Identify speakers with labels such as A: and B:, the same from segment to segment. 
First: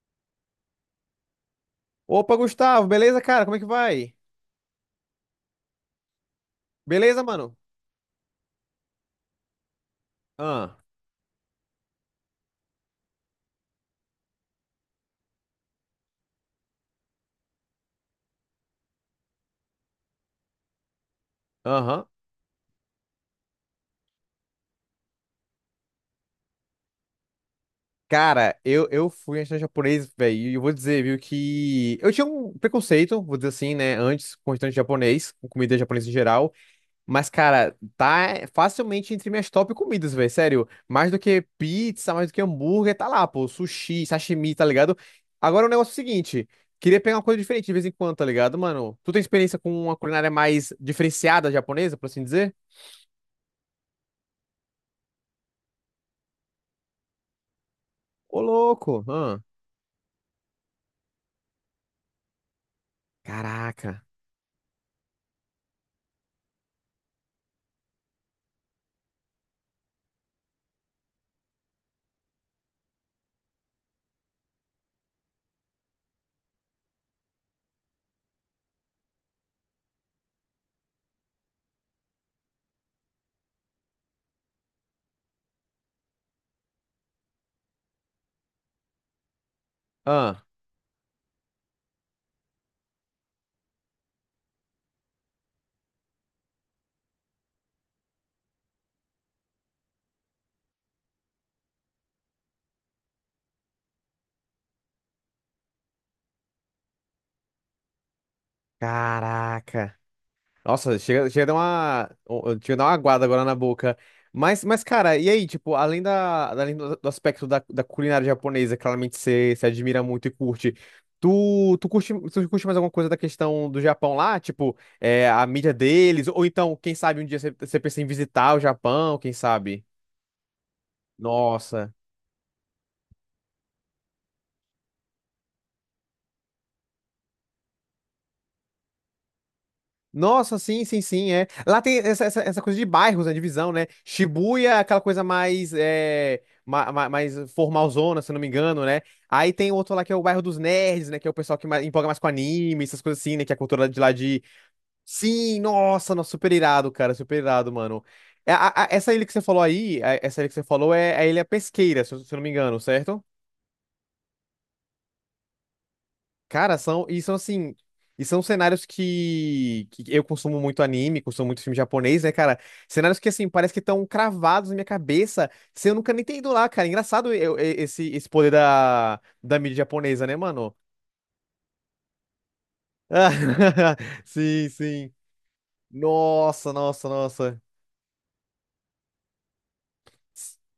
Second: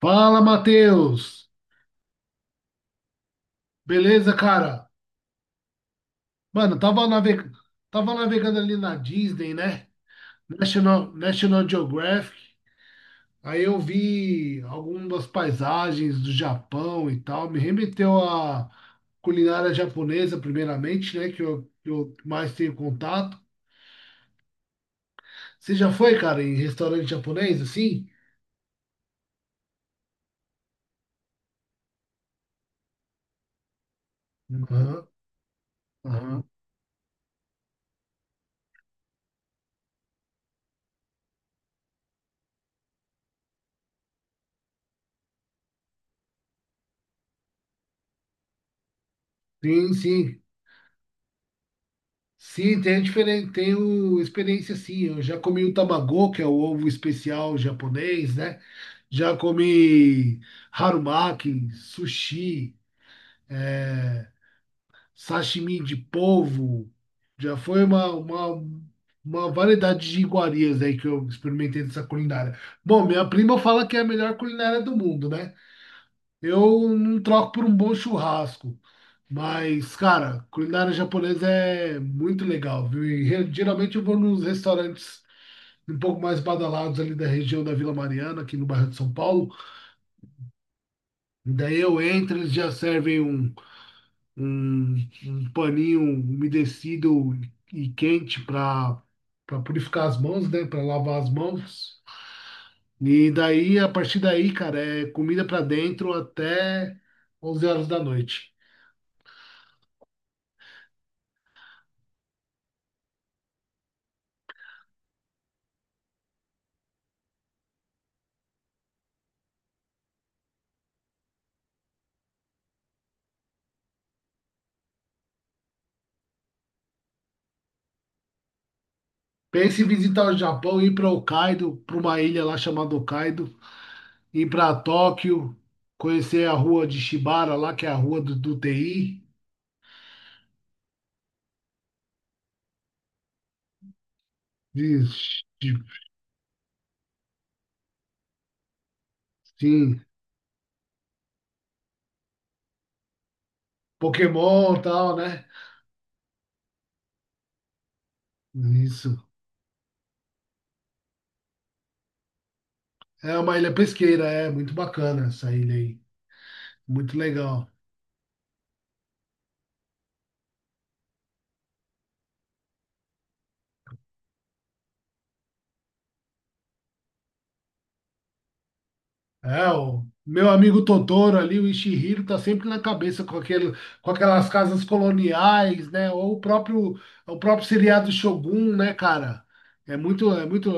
A: Fala, Matheus!
B: Opa, Gustavo, beleza, cara? Como é que vai?
A: Beleza, cara? Mano,
B: Beleza, mano?
A: tava navegando ali na Disney, né?
B: Ah,
A: National Geographic. Aí eu vi algumas paisagens do Japão e tal. Me remeteu à culinária japonesa, primeiramente, né? Que eu, que
B: aham.
A: eu mais tenho contato. Você já foi, cara, em restaurante japonês, assim?
B: Cara, eu fui em restaurante japonês, velho, e eu vou dizer, viu, que eu tinha um preconceito, vou dizer assim, né, antes com restaurante
A: Aham,
B: japonês, com comida japonesa em
A: aham.
B: geral, mas, cara, tá facilmente entre minhas top comidas, velho, sério. Mais do que pizza, mais do que hambúrguer, tá lá, pô, sushi, sashimi, tá ligado? Agora o negócio é o seguinte, queria pegar uma coisa diferente de vez em quando, tá ligado, mano? Tu tem experiência com
A: Sim,
B: uma culinária
A: sim.
B: mais diferenciada japonesa, por assim dizer?
A: Sim, tem diferente, tem o experiência sim. Eu já comi o tamago, que é o ovo especial japonês,
B: Ô,
A: né?
B: louco!
A: Já
B: Ah,
A: comi harumaki, sushi,
B: caraca!
A: é, sashimi de polvo. Já foi uma variedade de iguarias aí que eu experimentei dessa culinária. Bom, minha prima fala que é a melhor culinária do mundo, né? Eu não troco por um bom churrasco, mas, cara, culinária japonesa é muito legal, viu? E geralmente eu vou nos restaurantes um pouco mais badalados ali da região da Vila Mariana, aqui no bairro de São Paulo.
B: Ah,
A: Daí eu entro, eles já servem um, um paninho umedecido e quente para purificar as mãos, né? Para lavar as mãos. E daí, a partir daí, cara, é comida para dentro até 23:00.
B: caraca! Nossa, chega a dar uma aguada agora na boca. Mas, cara, e aí, tipo, além da, além do aspecto da culinária japonesa, claramente você se admira muito e curte. Tu curte mais alguma coisa da questão do Japão lá? Tipo, é, a mídia deles? Ou então, quem sabe um dia você pensa em visitar o Japão, quem
A: Pense
B: sabe?
A: em visitar o Japão, ir para Hokkaido,
B: Nossa.
A: para uma ilha lá chamada Hokkaido, ir para Tóquio, conhecer a rua de Shibara lá, que é a rua do TI,
B: Nossa, sim, sim, sim, é. Lá tem essa coisa de bairros, né, divisão, né? Shibuya, é aquela
A: de,
B: coisa
A: de-
B: mais, é, ma, ma- mais formalzona, se eu não me engano, né? Aí tem outro
A: sim,
B: lá que é o bairro dos nerds, né? Que é o pessoal que mais, empolga mais com anime, essas coisas assim, né? Que é a cultura de lá de...
A: Pokémon e tal, né?
B: Sim, nossa, nossa, super irado, cara, super irado, mano. É, essa
A: Isso.
B: ilha que você falou aí, essa ilha que você falou é a Ilha Pesqueira, se eu não me engano, certo?
A: É uma ilha pesqueira, é muito bacana essa ilha aí,
B: Cara, são,
A: muito
B: e são
A: legal.
B: assim, e são cenários que, eu consumo muito anime, consumo muito filme japonês, né, cara? Cenários que, assim, parece que estão cravados na minha cabeça, sem eu nunca nem ter ido lá, cara. Engraçado esse poder da
A: É,
B: mídia
A: o
B: japonesa, né,
A: meu
B: mano?
A: amigo Totoro ali, o Ishihiro, tá sempre na cabeça
B: Ah,
A: com aquele, com aquelas
B: Sim,
A: casas
B: sim.
A: coloniais, né? Ou
B: Nossa, nossa,
A: o
B: nossa.
A: próprio seriado Shogun, né, cara? É muito, é muito,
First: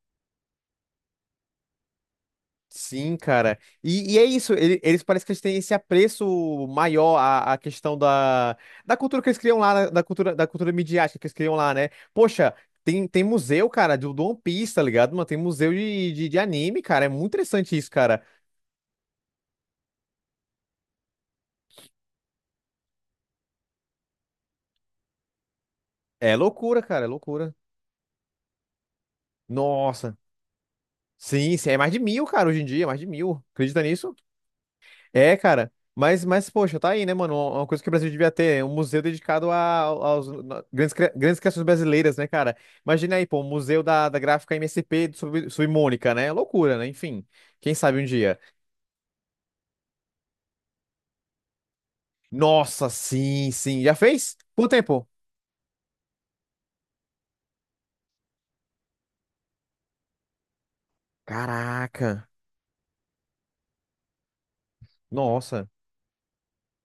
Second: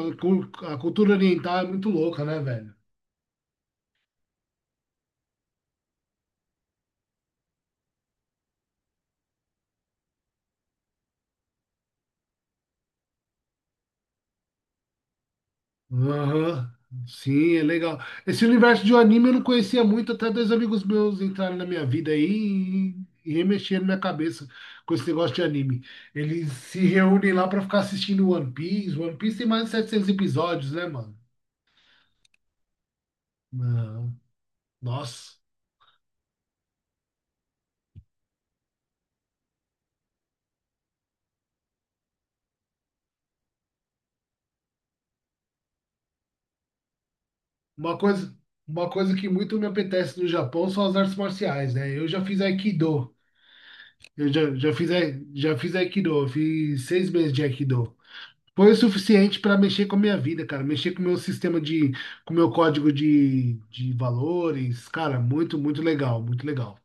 A: a cultura oriental é muito louca, né, velho?
B: Sim, cara. E é isso, eles parecem que eles têm esse apreço maior à questão da cultura que eles criam lá, da cultura midiática que eles criam lá, né? Poxa, tem museu, cara, do One Piece, tá ligado? Mano, tem museu de
A: Aham.
B: anime, cara. É muito
A: Sim, é
B: interessante isso,
A: legal.
B: cara.
A: Esse universo de um anime eu não conhecia muito, até dois amigos meus entraram na minha vida aí e remexeram minha cabeça com esse negócio de anime.
B: É
A: Eles se
B: loucura, cara, é
A: reúnem lá
B: loucura.
A: pra ficar assistindo One Piece. One Piece tem mais de 700
B: Nossa.
A: episódios, né, mano?
B: Sim, sim, é mais de mil, cara, hoje em dia, é mais de mil. Acredita nisso?
A: Não. Nossa.
B: É, cara. Mas, poxa, tá aí, né, mano? Uma coisa que o Brasil devia ter, um museu dedicado aos grandes criações brasileiras, né, cara? Imagina aí, pô, um museu da, da gráfica MSP de Submônica, né? É loucura, né? Enfim, quem
A: Uma
B: sabe um
A: coisa,
B: dia.
A: uma coisa que muito me apetece no Japão são as artes marciais, né? Eu já fiz
B: Nossa,
A: Aikido.
B: sim, sim. Já
A: Eu
B: fez?
A: já,
B: Quanto
A: já fiz,
B: tempo?
A: ai- já fiz Aikido. Eu fiz 6 meses de Aikido. Foi o suficiente para mexer com a minha vida, cara. Mexer com o meu sistema de,
B: Caraca.
A: com o meu código de valores. Cara, muito,
B: Nossa.
A: muito legal, muito legal.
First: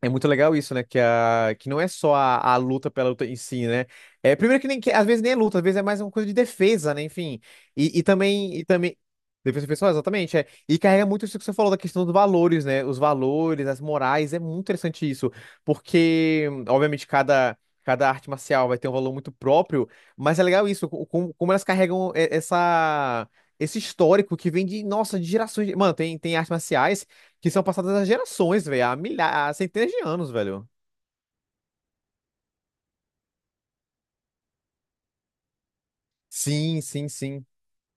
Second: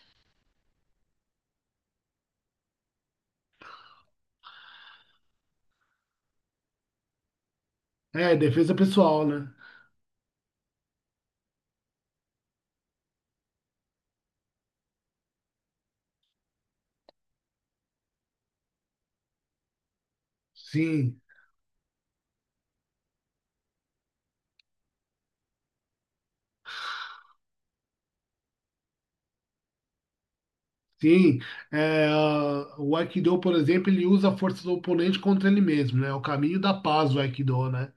B: É muito legal isso, né? Que não é só a luta pela luta em si, né? É, primeiro que às vezes nem é luta, às vezes é mais uma coisa de defesa, né? Enfim. E
A: É,
B: também. E
A: defesa
B: também...
A: pessoal, né?
B: Defesa pessoal, exatamente. É. E carrega muito isso que você falou da questão dos valores, né? Os valores, as morais. É muito interessante isso. Porque, obviamente, cada arte marcial vai ter um valor muito próprio, mas é legal isso, co-
A: Sim,
B: como, como elas carregam esse histórico que vem de, nossa, de gerações. Mano, tem artes marciais que são passadas há gerações, velho. Há milhares, há centenas de anos, velho.
A: sim. É, ah, o Aikido, por exemplo, ele usa a força do oponente contra ele mesmo, né? É o caminho da
B: Sim, sim,
A: paz, o
B: sim.
A: Aikido, né?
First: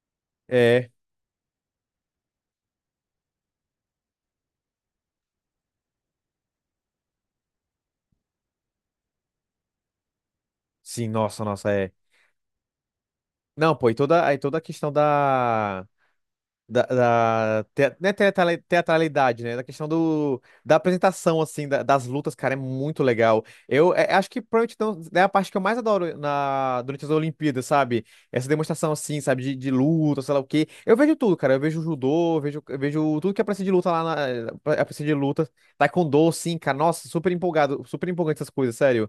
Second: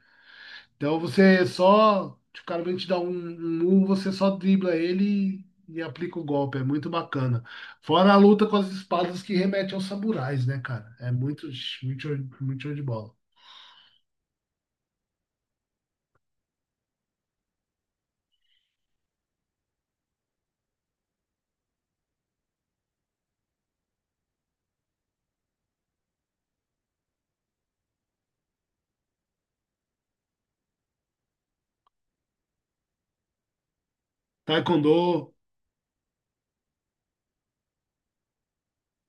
B: É.
A: Então você só. Tipo, O cara vem te dar um murro, você só dribla ele e aplica o golpe. É muito bacana. Fora a luta com as espadas que remete aos samurais, né, cara?
B: Sim,
A: É
B: nossa,
A: muito,
B: nossa, é.
A: muito, show- muito show de bola.
B: Não, pô, e aí toda a questão da não é teatralidade, né? Da questão da apresentação, assim, das lutas, cara, é muito legal. Eu acho que provavelmente então, é a parte que eu mais adoro durante as Olimpíadas, sabe? Essa demonstração, assim, sabe, de luta, sei lá o quê. Eu vejo tudo, cara. Eu vejo judô, eu vejo tudo que aparece de luta lá na.
A: Taekwondo,
B: Aparece de luta. Taekwondo, sim, cara. Nossa, super empolgado, super empolgante essas coisas, sério.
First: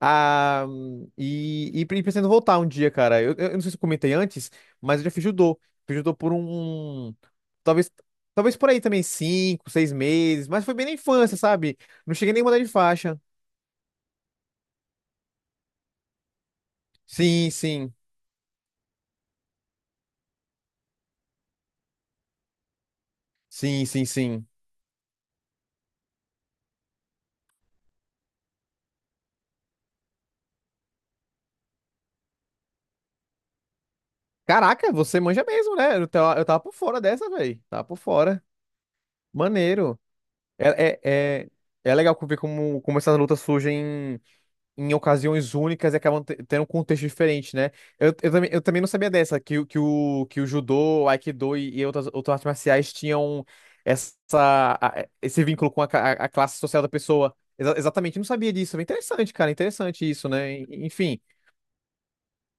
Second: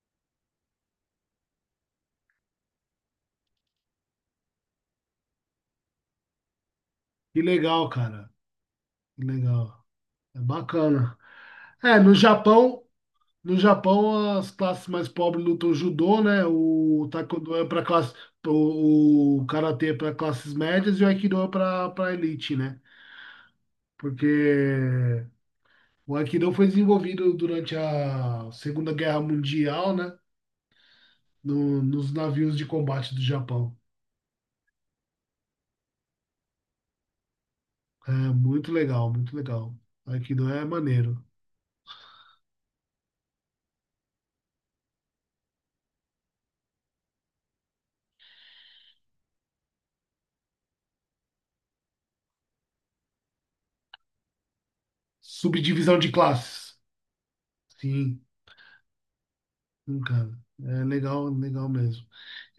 B: Ah, pretendo voltar um dia, cara. Eu não sei se eu comentei antes, mas eu já fiz judô. Fiz judô por um.
A: que legal,
B: Talvez,
A: cara.
B: talvez por aí também,
A: Que
B: cinco,
A: legal.
B: seis
A: É
B: meses. Mas foi bem na
A: bacana.
B: infância, sabe?
A: É, no
B: Não cheguei nem a mudar de
A: Japão,
B: faixa.
A: no Japão as classes mais pobres lutam judô, né? O
B: Sim,
A: taekwondo é para
B: sim.
A: classe, o karatê é para classes médias e o aikido é para elite, né?
B: Sim, sim, sim.
A: Porque o Aikido foi desenvolvido durante a Segunda Guerra Mundial, né? Nos navios de combate do Japão.
B: Caraca, você manja mesmo, né? Eu tava por fora dessa, velho. Tava por
A: É
B: fora.
A: muito legal, muito legal.
B: Maneiro.
A: Aikido é
B: É, é,
A: maneiro.
B: é, é legal ver como essas lutas surgem em ocasiões únicas e acabam tendo um contexto diferente, né? Eu também não sabia dessa, que o judô, o aikido e outras artes marciais tinham essa, esse vínculo com a,
A: Subdivisão de
B: ca- a classe
A: classes.
B: social da pessoa. Exatamente, eu
A: Sim,
B: não sabia disso. Interessante, cara,
A: sim,
B: interessante isso,
A: cara.
B: né?
A: É
B: Enfim,
A: legal, legal mesmo.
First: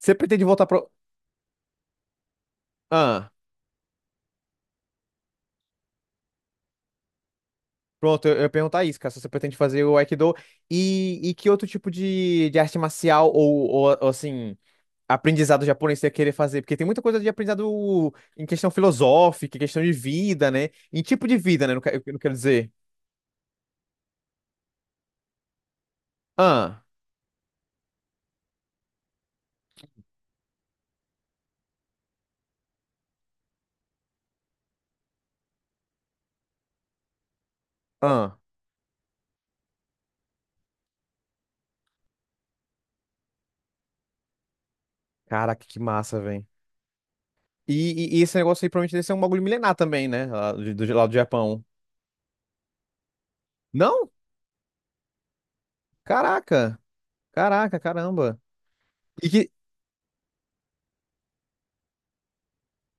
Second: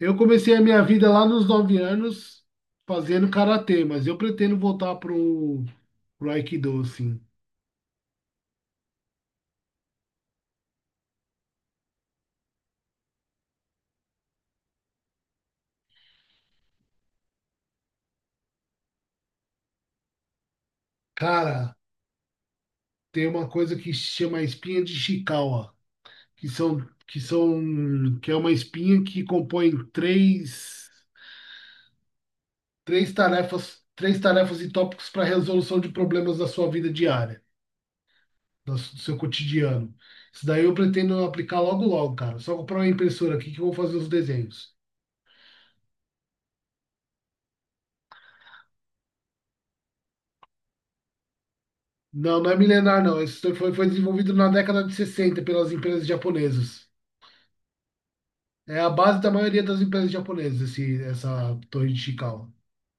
B: você pretende
A: comecei a
B: voltar
A: minha
B: pro...
A: vida lá nos 9 anos fazendo
B: Ah,
A: karatê, mas eu pretendo voltar pro Aikido, assim.
B: pronto, eu ia perguntar isso, cara, se você pretende fazer o aikido e que outro tipo de arte marcial ou, assim... aprendizado japonês você ia querer fazer, porque tem muita coisa de aprendizado em questão filosófica, em questão de vida, né? Em tipo de vida, né?
A: Cara,
B: Não, eu não quero dizer.
A: tem uma coisa que se chama espinha de Ishikawa, que são
B: Ah,
A: que é uma espinha que compõe três tarefas e tópicos para resolução de problemas da sua vida diária,
B: ah.
A: do seu cotidiano. Isso daí eu pretendo aplicar logo logo, cara. Só comprar uma impressora aqui que eu vou fazer os desenhos.
B: Caraca, que massa, velho. E esse negócio aí provavelmente deve ser um bagulho milenar também, né? Lá do Japão.
A: Não, não é milenar, não. Isso foi
B: Não?
A: desenvolvido na década de 60 pelas empresas
B: Caraca.
A: japonesas.
B: Caraca, caramba.
A: É a base
B: E
A: da
B: que,
A: maioria das empresas japonesas, essa torre de Chikawa.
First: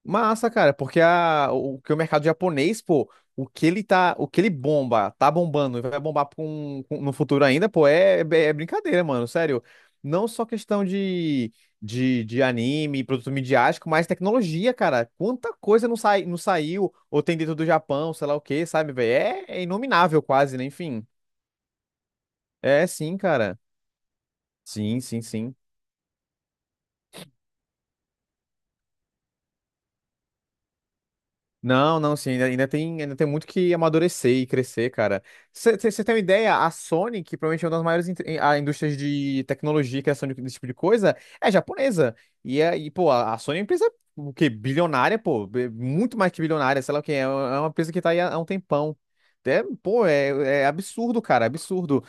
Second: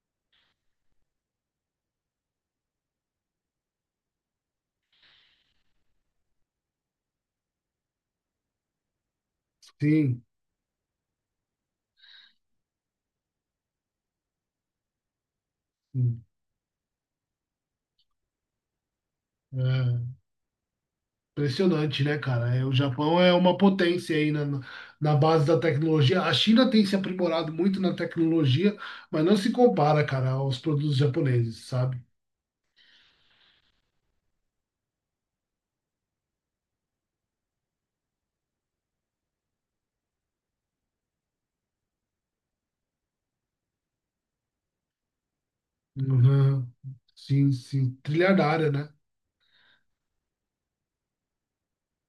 B: Massa, cara, porque o que o mercado japonês, pô, o que ele tá, o que ele bomba, tá bombando e vai bombar no futuro ainda, pô, é, é brincadeira, mano, sério.
A: Sim,
B: Não só questão de anime, produto midiático, mas tecnologia, cara. Quanta coisa não,
A: sim.
B: sai, não saiu ou tem dentro do Japão, sei lá o quê, sabe, velho? É
A: É.
B: inominável quase, né? Enfim.
A: Impressionante, né, cara? É, o
B: É, sim,
A: Japão é uma
B: cara.
A: potência aí na,
B: Sim,
A: na
B: sim,
A: base
B: sim.
A: da tecnologia. A China tem se aprimorado muito na tecnologia, mas não se compara, cara, aos produtos japoneses,
B: Não,
A: sabe?
B: não, sim, ainda, ainda tem muito que amadurecer e crescer, cara. Você tem uma ideia? A Sony, que provavelmente é uma das maiores in- a indústrias de tecnologia e criação desse tipo de coisa, é japonesa. E pô, a Sony é uma empresa o quê? Bilionária, pô, muito mais que
A: Uhum.
B: bilionária, sei lá o quê,
A: Sim,
B: é uma empresa
A: sim.
B: que tá aí há um
A: Trilhardária, né?
B: tempão. É, pô, é, absurdo, cara, absurdo.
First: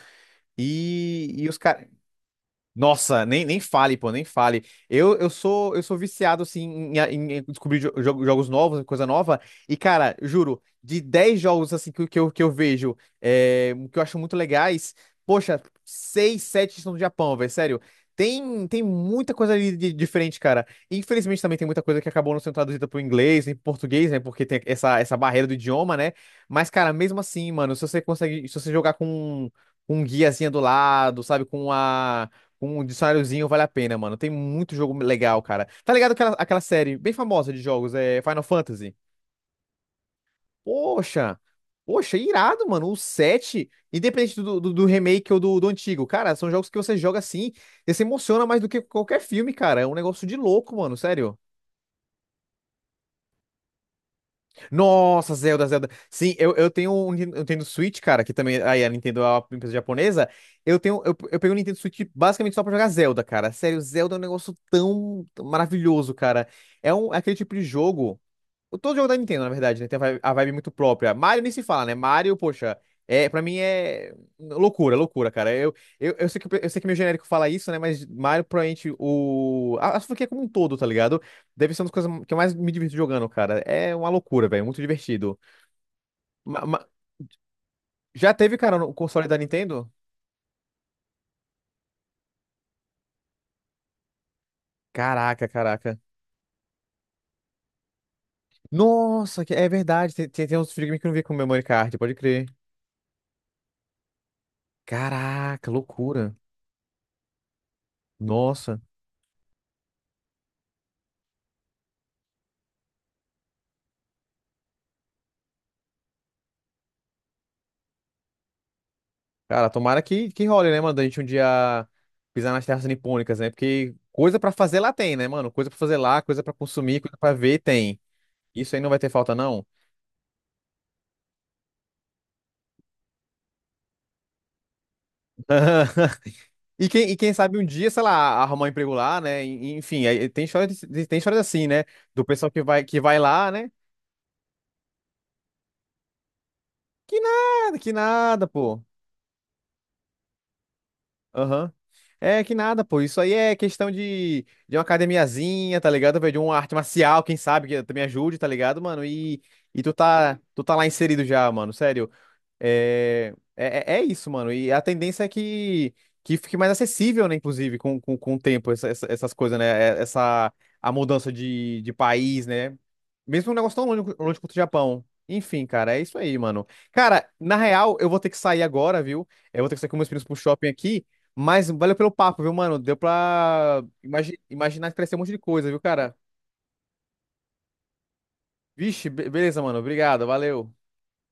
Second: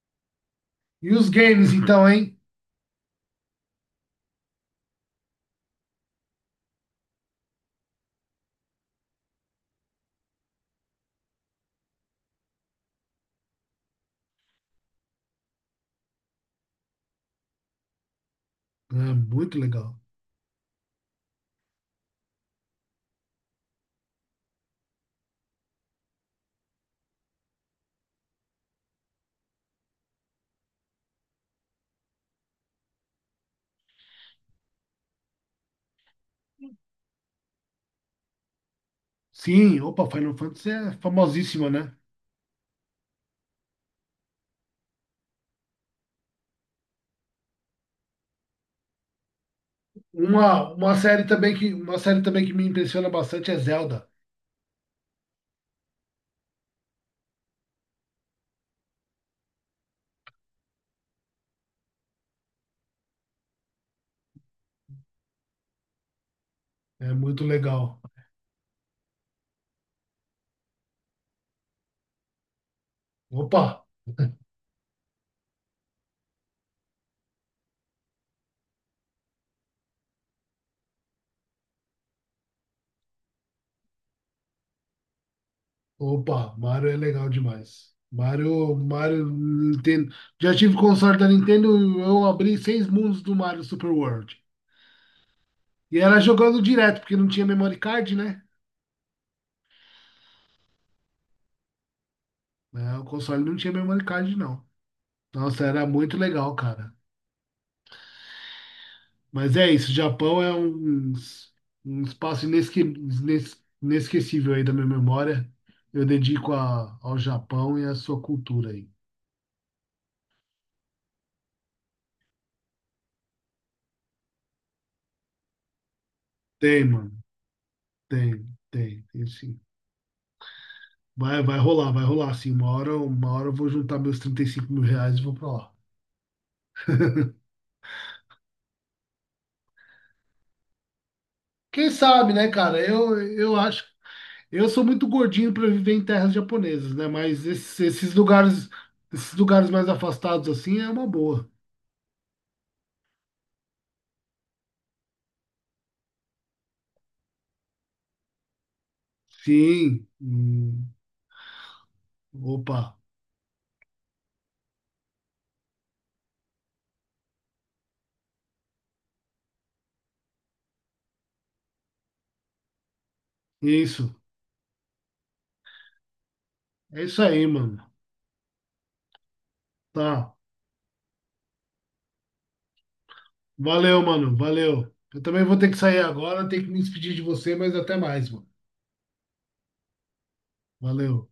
A: E os
B: E os
A: games, Uhum.
B: caras.
A: Então, hein?
B: Nossa, nem fale, pô, nem fale. Eu sou viciado assim em descobrir jogos novos, né, coisa nova. E cara, juro, de 10 jogos assim que eu vejo, que eu acho muito legais, poxa, 6, 7 são do Japão, velho, sério. Tem
A: É,
B: muita coisa
A: muito
B: ali
A: legal.
B: diferente, cara. Infelizmente também tem muita coisa que acabou não sendo traduzida pro inglês, nem pro português, né? Porque tem essa barreira do idioma, né? Mas, cara, mesmo assim, mano, se você jogar com um guiazinha do lado, sabe, com um dicionáriozinho vale a pena, mano. Tem muito jogo legal, cara. Tá ligado aquela série bem famosa de jogos, é Final Fantasy?
A: Sim, opa, Final Fantasy é
B: Poxa!
A: famosíssima, né?
B: Poxa, irado, mano. O 7 independente do remake ou do antigo, cara, são jogos que você joga assim e se emociona mais do que qualquer filme, cara. É um negócio de
A: Uma,
B: louco,
A: uma
B: mano.
A: série
B: Sério.
A: também que, uma série também que me impressiona bastante é Zelda.
B: Nossa, Zelda, Zelda. Sim, eu tenho Switch, cara, que também aí a Nintendo é uma empresa japonesa. Eu peguei o Nintendo Switch basicamente só pra jogar Zelda, cara. Sério, Zelda é um negócio tão tão maravilhoso, cara. É
A: É
B: um é aquele
A: muito
B: tipo de
A: legal.
B: jogo. Todo jogo da Nintendo, na verdade, né? Tem a vibe muito própria. Mario nem se fala, né? Mario, poxa, pra mim
A: Opa!
B: é loucura, loucura, cara. Eu sei que meu genérico fala isso, né? Mas Mario, provavelmente, a franquia como um todo, tá ligado? Deve ser uma das coisas que eu mais me divirto jogando, cara. É uma loucura, velho. Muito divertido.
A: Opa,
B: Ma- ma-
A: Mario é legal demais.
B: já teve,
A: Mario,
B: cara, no
A: Mario
B: console da Nintendo?
A: Nintendo. Já tive console da Nintendo, eu abri 6 mundos do Mario Super World.
B: Caraca,
A: E
B: caraca.
A: era jogando direto, porque não tinha memory card, né?
B: Nossa, é verdade. Tem uns videogames que eu não vi com Memory Card, pode crer.
A: É, o console não tinha memory card, não. Nossa,
B: Caraca,
A: era muito
B: loucura.
A: legal, cara.
B: Nossa.
A: Mas é isso, Japão é um, um espaço inesquecível aí da minha memória. Eu dedico ao Japão e à sua cultura aí.
B: Cara, tomara que role, né, mano? Da gente um dia pisar nas terras nipônicas, né? Porque coisa pra fazer lá tem, né, mano? Coisa pra fazer lá, coisa pra
A: Tem,
B: consumir,
A: mano.
B: coisa pra ver tem.
A: Tem,
B: Isso aí não vai
A: tem,
B: ter
A: tem
B: falta,
A: sim.
B: não.
A: Vai, vai rolar, assim. Uma hora eu vou juntar meus R$ 35.000 e vou pra lá.
B: E quem sabe um dia, sei lá, arrumar um emprego lá, né? Enfim, aí tem histórias assim, né?
A: Quem
B: Do
A: sabe, né,
B: pessoal que
A: cara?
B: vai, que vai
A: Eu,
B: lá,
A: eu
B: né?
A: acho. Eu sou muito gordinho para viver em terras japonesas, né? Mas esses,
B: Que
A: esses
B: nada,
A: lugares,
B: pô.
A: esses lugares mais afastados assim é uma boa.
B: Aham. É que nada, pô. Isso aí é questão de uma academiazinha, tá ligado? De uma arte marcial, quem sabe, que também ajude, tá ligado, mano? E tu
A: Sim.
B: tá, tu tá lá
A: Hum.
B: inserido já, mano. Sério.
A: Opa.
B: É isso, mano. E a tendência é que fique mais acessível, né? Inclusive, com o tempo, essas coisas, né? é- Essa, a mudança de país, né? Mesmo um negócio tão
A: Isso.
B: longe, longe quanto o Japão. Enfim, cara, é isso aí, mano.
A: É isso
B: Cara,
A: aí,
B: na
A: mano.
B: real, eu vou ter que sair agora, viu? Eu vou ter que sair com meus filhos
A: Tá.
B: pro shopping aqui. Mas valeu pelo papo, viu, mano? Deu pra
A: Valeu, mano.
B: imaginar
A: Valeu.
B: que crescer um
A: Eu
B: monte de
A: também vou ter
B: coisa,
A: que
B: viu,
A: sair
B: cara?
A: agora, tenho que me despedir de você, mas até mais, mano.
B: Vixe, beleza, mano. Obrigado, valeu.
A: Valeu.